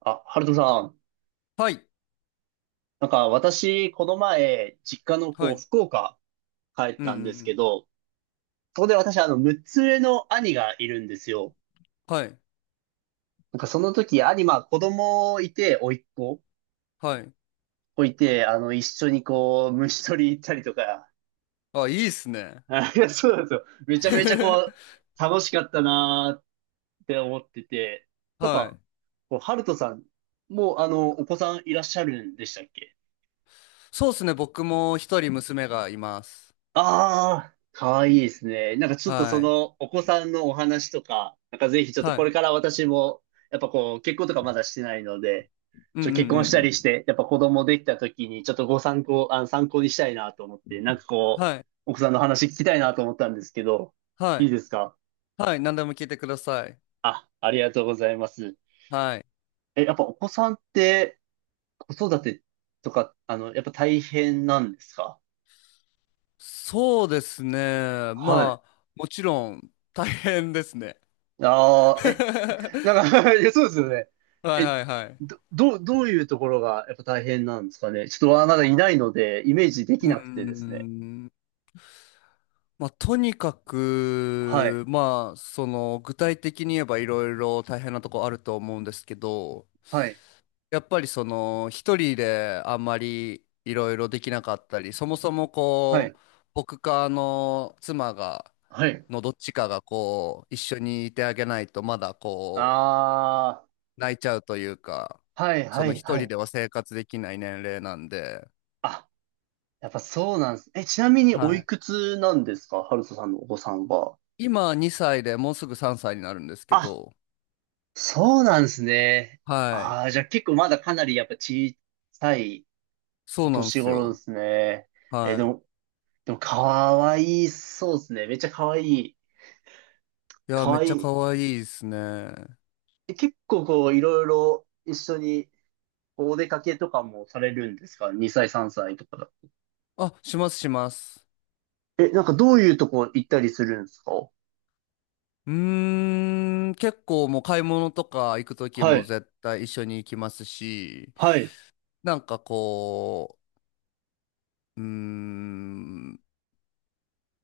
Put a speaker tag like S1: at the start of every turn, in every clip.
S1: あ、ハルトさん。
S2: はい。
S1: 私、この前、実家の
S2: はい。うん
S1: 福岡帰っ
S2: うんう
S1: たんですけ
S2: ん。
S1: ど、そこで私、6つ上の兄がいるんですよ。
S2: はい。
S1: その時、兄、子供いて、甥っ子
S2: はい。
S1: 子いて、一緒に虫取り行ったりとか、
S2: あ、いいっすね。
S1: あいや、そうなんですよ。めちゃめちゃ楽しかったなーって思ってて、なん
S2: は
S1: か、
S2: い。
S1: ハルトさん、もうお子さんいらっしゃるんでしたっけ？
S2: そうっすね。僕も一人娘がいます。
S1: ああ、かわいいですね。ちょっとそ
S2: はい。
S1: のお子さんのお話とか、ぜひちょっと
S2: は
S1: これ
S2: い。
S1: から私も、やっぱ結婚とかまだしてないので、
S2: うん
S1: ちょっと結
S2: う
S1: 婚したりし
S2: ん
S1: て、やっぱ子供できた時にちょっとご参考、参考にしたいなと思って、
S2: うん。はい。
S1: 奥さんの話聞きたいなと思ったんですけど、
S2: は
S1: い
S2: い。
S1: いですか？
S2: はい。何でも聞いてください。
S1: あ、ありがとうございます。
S2: はい。
S1: え、やっぱお子さんって子育てとか、やっぱ大変なんですか？
S2: そうですね。
S1: はい。
S2: まあ、もちろん大変ですね。
S1: ああ、え、
S2: は
S1: いや、そうですよね。
S2: い
S1: え、
S2: はいはい。
S1: どういうところがやっぱ大変なんですかね。ちょっとまだいないので、イメージで
S2: う
S1: き
S2: ー
S1: なくてですね。
S2: ん。まあ、とにか
S1: はい、
S2: く、まあ、その、具体的に言えばいろいろ大変なとこあると思うんですけど、
S1: はい、
S2: やっぱりその、一人であんまりいろいろできなかったり、そもそも
S1: は
S2: こ
S1: い、
S2: う、僕かあの妻が、
S1: はい。
S2: のどっちかがこう、一緒にいてあげないと、まだこ
S1: あ
S2: う、泣いちゃうというか、
S1: あ、はい、
S2: そ
S1: は
S2: の
S1: い、
S2: 一
S1: は
S2: 人
S1: い。
S2: では生活できない年齢なんで、
S1: あ、やっぱそうなんです。え、ちなみに
S2: は
S1: お
S2: い。
S1: いくつなんですか？ハルトさんのお子さんは。
S2: 今2歳でもうすぐ3歳になるんですけ
S1: あ、
S2: ど、
S1: そうなんですね。
S2: はい。
S1: ああ、じゃあ結構まだかなりやっぱ小さい
S2: そう
S1: お
S2: なんで
S1: 年
S2: す
S1: 頃で
S2: よ。
S1: すね。え、で
S2: はい。
S1: も、でもかわいそうですね。めっちゃかわいい。
S2: いや、
S1: か
S2: めっ
S1: わい
S2: ちゃ可
S1: い。
S2: 愛いですね。
S1: え、結構いろいろ一緒にお出かけとかもされるんですか？ 2 歳、3歳とかだ。
S2: あ、しますします。
S1: え、どういうとこ行ったりするんですか？
S2: うーん、結構もう買い物とか行くとき
S1: は
S2: も
S1: い、
S2: 絶対一緒に行きますし、
S1: はい、
S2: なんかこう、うーん、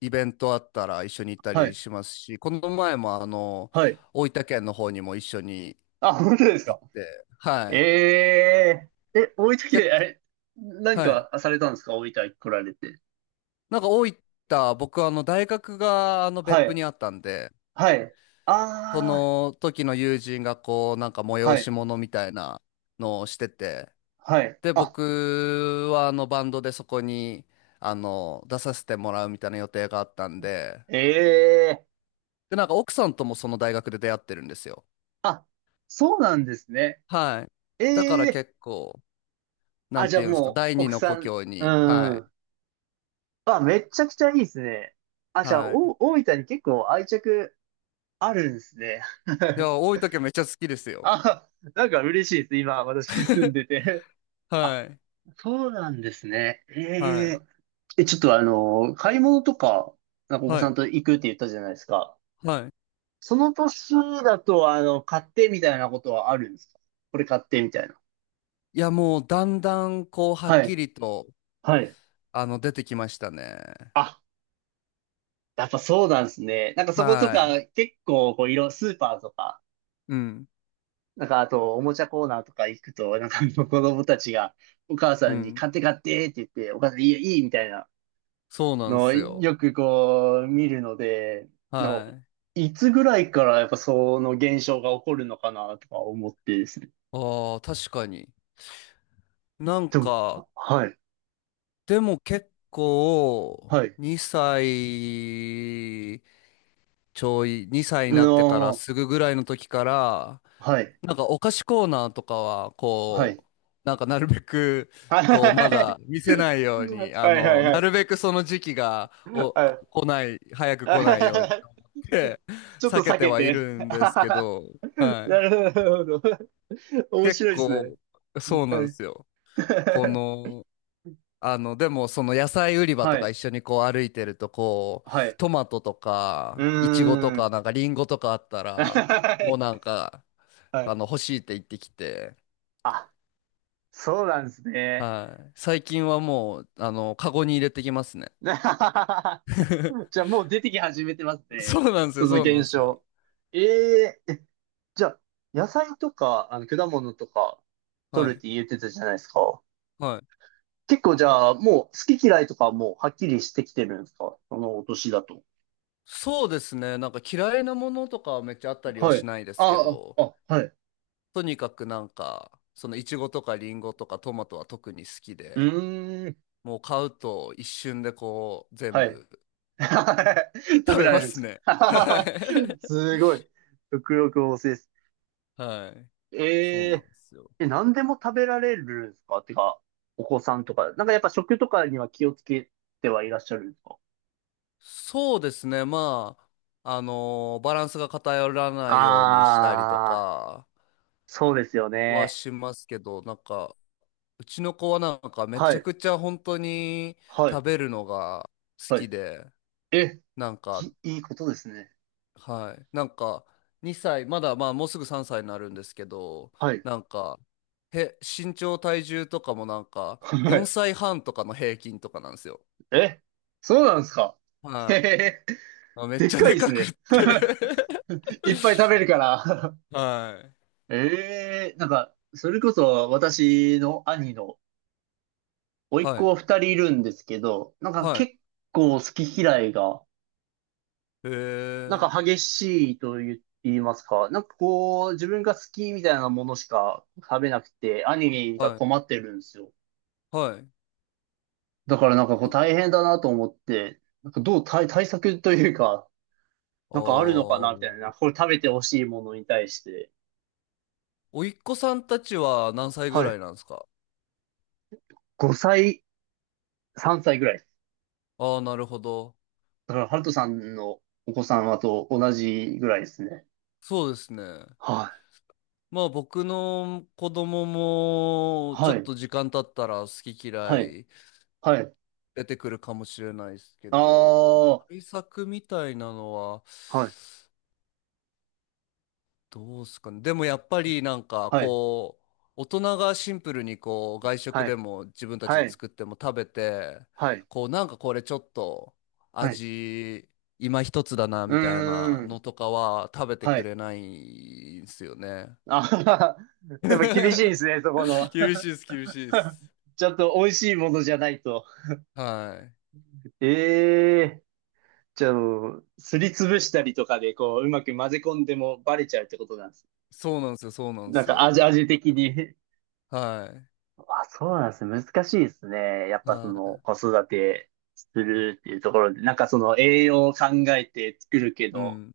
S2: イベントあったら一緒に行った
S1: は
S2: り
S1: い、
S2: しますし、この前もあの、
S1: はい。
S2: 大分県の方にも一緒に
S1: あ、本当です
S2: 行
S1: か？
S2: って、はい。
S1: ええー。え、大分
S2: 結
S1: 県、あ
S2: 構、
S1: れ、何
S2: はい。
S1: かされたんですか？大分来られて。
S2: なんか大分、僕あの大学があの
S1: は
S2: 別府
S1: い、
S2: にあったんで、
S1: はい。
S2: そ
S1: ああ、
S2: の時の友人がこう、なんか
S1: は
S2: 催し
S1: い、
S2: 物みたいなのをしてて、
S1: はい。
S2: で、
S1: あ、
S2: 僕はあのバンドでそこに、あの、出させてもらうみたいな予定があったんで、
S1: ええー。
S2: で、なんか奥さんともその大学で出会ってるんですよ。
S1: あ、そうなんですね。
S2: はい。
S1: え
S2: だから
S1: えー。
S2: 結構、な
S1: あ、
S2: ん
S1: じゃ
S2: て
S1: あ
S2: いうんですか、
S1: も
S2: 第
S1: う、
S2: 二
S1: 奥
S2: の
S1: さ
S2: 故
S1: ん、
S2: 郷に、
S1: う
S2: はい。
S1: ん。あ、めちゃくちゃいいですね。あ、じゃあ、
S2: はい。
S1: お、大分に結構愛着あるんですね。
S2: い や、多い時はめっちゃ好きですよ。
S1: あ、嬉しいです。今、私住ん でて。あ、
S2: はい。
S1: そうなんですね。え
S2: はい。
S1: え、え、ちょっと買い物とか、お子
S2: は
S1: さ
S2: い。
S1: んと行くって言ったじゃないですか。
S2: はい。
S1: その年だと、買ってみたいなことはあるんですか？これ買ってみたいな。
S2: いや、もうだんだんこう、はっ
S1: は
S2: き
S1: い。
S2: りと、
S1: はい。
S2: あの、出てきましたね。
S1: あ、やっぱそうなんですね。そこと
S2: はい。
S1: か、結構、スーパーとか、
S2: うん、
S1: あと、おもちゃコーナーとか行くと、あの子供たちが、お母さ
S2: う
S1: んに
S2: ん。
S1: 買って買ってって言って、お母さんいいよ、いいみたいな
S2: そうなん
S1: のを
S2: すよ。
S1: よく見るので、の、
S2: はい。
S1: いつぐらいからやっぱその現象が起こるのかなとか思ってですね。
S2: ああ、確かに。なん
S1: でも、
S2: か、
S1: あ、はい、
S2: でも結構、
S1: はい、
S2: 2歳ちょい、2歳に
S1: う
S2: なってから
S1: の、
S2: すぐぐらいの時から、
S1: はい、
S2: なんかお菓子コーナーとかは、
S1: は
S2: こ
S1: い。
S2: う、なんかなるべく、
S1: はい、
S2: こう、ま
S1: はい、
S2: だ見せないように、あ
S1: はい。はい、
S2: の、
S1: は
S2: なる
S1: い、
S2: べくその時期が、
S1: は
S2: お、
S1: い。
S2: 来ない、早く
S1: あ、
S2: 来ないようにっ て、
S1: ちょっ
S2: 避
S1: と
S2: け
S1: 避
S2: て
S1: け
S2: はい
S1: て。
S2: るんですけど、は
S1: な
S2: い。
S1: るほど。面
S2: 結
S1: 白いですね。
S2: 構、そうな
S1: は
S2: んで
S1: い。
S2: すよ。こ の、あの、でも、その野菜売り場
S1: は
S2: とか
S1: い。
S2: 一緒にこう歩いてると、こう、
S1: はい。
S2: トマトと
S1: う
S2: か、イチゴと
S1: ー
S2: か、
S1: ん。
S2: なんかリンゴとかあった ら、
S1: は
S2: もうな
S1: い。
S2: んか、
S1: は
S2: あ
S1: い。
S2: の、欲しいって言ってきて、
S1: あ、そうなんですね。
S2: はい。最近はもう、あの、カゴに入れてきますね。
S1: じゃあ もう出てき始めてます
S2: そ
S1: ね。
S2: うなんです
S1: そ
S2: よ、
S1: の
S2: そうな
S1: 現
S2: んですよ。
S1: 象。ええ、じゃあ、野菜とか、果物とか、
S2: は
S1: 取るっ
S2: い。
S1: て言ってたじゃないですか。
S2: はい。
S1: 結構じゃあ、もう好き嫌いとかもはっきりしてきてるんですか？そのお年だと。
S2: そうですね。なんか嫌いなものとかはめっちゃあったりは
S1: は
S2: し
S1: い。
S2: ないですけ
S1: ああ、
S2: ど、
S1: あ、はい。
S2: とにかくなんか、そのイチゴとかリンゴとかトマトは特に好き
S1: う
S2: で、
S1: ーん。
S2: もう買うと一瞬でこう全
S1: はい。
S2: 部
S1: 食
S2: 食
S1: べ
S2: べ
S1: られ
S2: ま
S1: るんで
S2: す
S1: す
S2: ね。は
S1: か？
S2: い。
S1: すごい。食欲旺盛です。
S2: はい。そう
S1: え
S2: な
S1: え、
S2: んですよ。
S1: え、何でも食べられるんですか？てか、お子さんとか。やっぱ食とかには気をつけてはいらっしゃるんですか？
S2: そうですね。まあ、あのーバランスが偏らないようにしたりと
S1: ああ
S2: か
S1: ー、そうですよ
S2: は
S1: ね。
S2: しますけど、なんか、うちの子はなんかめ
S1: は
S2: ちゃ
S1: い。
S2: くちゃ本当に
S1: はい。
S2: 食べるのが好
S1: は
S2: き
S1: い。
S2: で、
S1: え、
S2: なんか
S1: いいいことですね。
S2: はい。なんか、2歳、まだまあもうすぐ3歳になるんですけど、
S1: はい。
S2: なんか、へ、身長体重とかもなんか、4 歳半とかの平均とかなんですよ。
S1: え、そうなんですか。へへ
S2: は
S1: へ、
S2: い。あ、めっ
S1: でっ
S2: ちゃ
S1: かい
S2: で
S1: です
S2: かくっ
S1: ね。
S2: て
S1: いっぱい食 べるから。
S2: はい。
S1: ええ、それこそ私の兄の甥っ
S2: はい。
S1: 子二人いるんですけど、
S2: は
S1: 結構好き嫌いが、
S2: い。へえ。
S1: 激しいと言いますか、自分が好きみたいなものしか食べなくて、兄が
S2: はい。
S1: 困ってるんですよ。
S2: はい。
S1: だから
S2: そ
S1: 大変だなと思って、どう対、対策というか、
S2: あ
S1: あるのかなみたいな。
S2: ー。
S1: これ食べてほしいものに対して。
S2: おいっ子さんたちは何歳ぐ
S1: は
S2: ら
S1: い。
S2: いなんですか？
S1: 5歳、3歳ぐらいです。
S2: ああー、なるほど。
S1: だから、ハルトさんのお子さんはと同じぐらいですね。
S2: そうですね。
S1: はい。
S2: まあ僕の子供もちょ
S1: は
S2: っ
S1: い。
S2: と時間経ったら好き嫌
S1: はい。
S2: い
S1: はい。
S2: 出てくるかもしれないですけ
S1: あ
S2: ど、
S1: あ。
S2: 対策みたいなのは
S1: はい、
S2: どうですかね。でもやっぱりなんか
S1: はい。
S2: こう、大人がシンプルにこう外食
S1: は
S2: で
S1: い。
S2: も自分たち
S1: は
S2: で
S1: い。
S2: 作っても食べて、
S1: はい。
S2: こうなんかこれちょっと
S1: はい。
S2: 味今一つだな
S1: う
S2: みたいな
S1: ー
S2: の
S1: ん。
S2: とかは食べて
S1: は
S2: く
S1: い。
S2: れないんですよね。
S1: あはは、やっぱ厳しいですね、そこの。
S2: 厳しいです、厳しいです。
S1: ちょっと美味しいものじゃないと。
S2: はい。
S1: ええ、じゃあ、すりつぶしたりとかで、うまく混ぜ込んでもバレちゃうってことなんですね。
S2: そうなんですよ、そうなんですよ。
S1: 味的に。
S2: はい。
S1: あ、そうなんですね。難しいですね。やっぱそ
S2: は
S1: の
S2: い。
S1: 子育てするっていうところで、その栄養を考えて作るけ
S2: う
S1: ど、
S2: ん。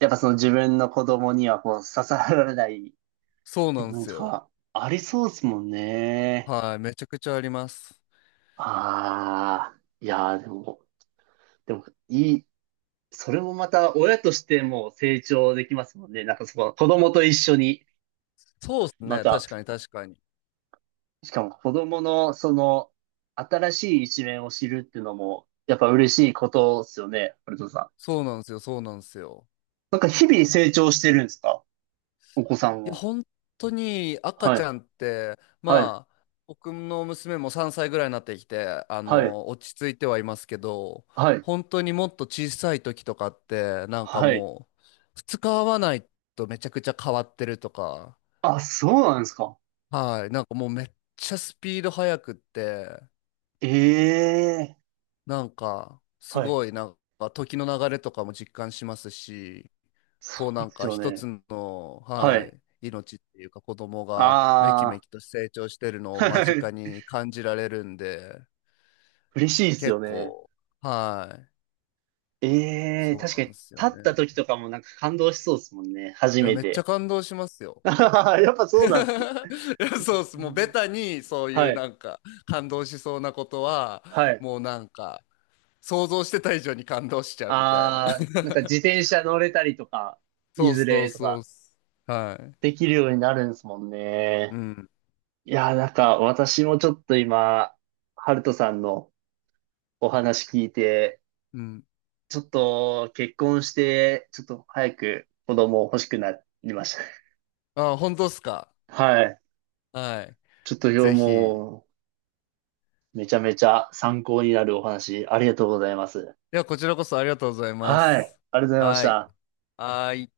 S1: やっぱその自分の子供にはこう刺さらない
S2: そう
S1: 部
S2: なんで
S1: 分
S2: す
S1: と
S2: よ。
S1: かありそうですもんね。
S2: はい。めちゃくちゃあります。
S1: ああ、いやーでも、でもいい。それもまた親としても成長できますもんね。その子供と一緒に
S2: そうです
S1: ま
S2: ね。
S1: た、
S2: 確かに、確かに。
S1: しかも子供のその新しい一面を知るっていうのもやっぱ嬉しいことですよね、ハルトさん。
S2: そうなんですよ、そうなんですよ。
S1: 日々成長してるんですか？お子さん
S2: いや、
S1: は。
S2: 本当に赤
S1: は
S2: ち
S1: い、
S2: ゃんって、
S1: はい、
S2: まあ、僕の娘も3歳ぐらいになってきて、あ
S1: はい、
S2: の、落ち着いてはいますけど、
S1: はい、
S2: 本当にもっと小さい時とかって、なんか
S1: はい。
S2: もう、二日会わないとめちゃくちゃ変わってるとか、
S1: あ、そうなんですか。
S2: はい。なんかもうめっちゃスピード速くって、
S1: ええ、
S2: なんかす
S1: はい。
S2: ごいなんか時の流れとかも実感しますし、こう
S1: そう
S2: な
S1: で
S2: ん
S1: す
S2: か
S1: よ
S2: 一
S1: ね。
S2: つの、
S1: は
S2: は
S1: い。
S2: い、命っていうか子供がめき
S1: あ
S2: めきと成長してるのを
S1: あ、
S2: 間
S1: は
S2: 近
S1: い。
S2: に感じられるんで、
S1: 嬉しいですよ
S2: 結
S1: ね。
S2: 構、はい。
S1: ええ、
S2: そう
S1: 確か
S2: な
S1: に
S2: んで
S1: 立
S2: すよね。
S1: った時とかも感動しそうですもんね。初
S2: いや、
S1: め
S2: めっちゃ
S1: て。
S2: 感動します よ。
S1: やっぱ
S2: い
S1: そうなんです。
S2: や、そうっす。もうベタにそうい
S1: は
S2: う
S1: い。
S2: なんか感動しそうなことは、
S1: はい。
S2: もうなんか、想像してた以上に感動しちゃうみたいな。
S1: ああ、自転車乗れたりとか、い
S2: そう
S1: ず
S2: そう
S1: れと
S2: そうっ
S1: か、
S2: す。はい。
S1: できるようになるんですもん
S2: う
S1: ね。
S2: ん。
S1: いやー、私もちょっと今、ハルトさんのお話聞いて、
S2: うん。
S1: ちょっと結婚して、ちょっと早く子供欲しくなりまし
S2: あ、本当っすか？
S1: た。はい。
S2: はい。
S1: ちょっと今日
S2: ぜひ。
S1: もう、めちゃめちゃ参考になるお話、ありがとうございます。
S2: では、こちらこそありがとうございま
S1: はい。
S2: す。
S1: ありがとうございまし
S2: はい。
S1: た。
S2: はい。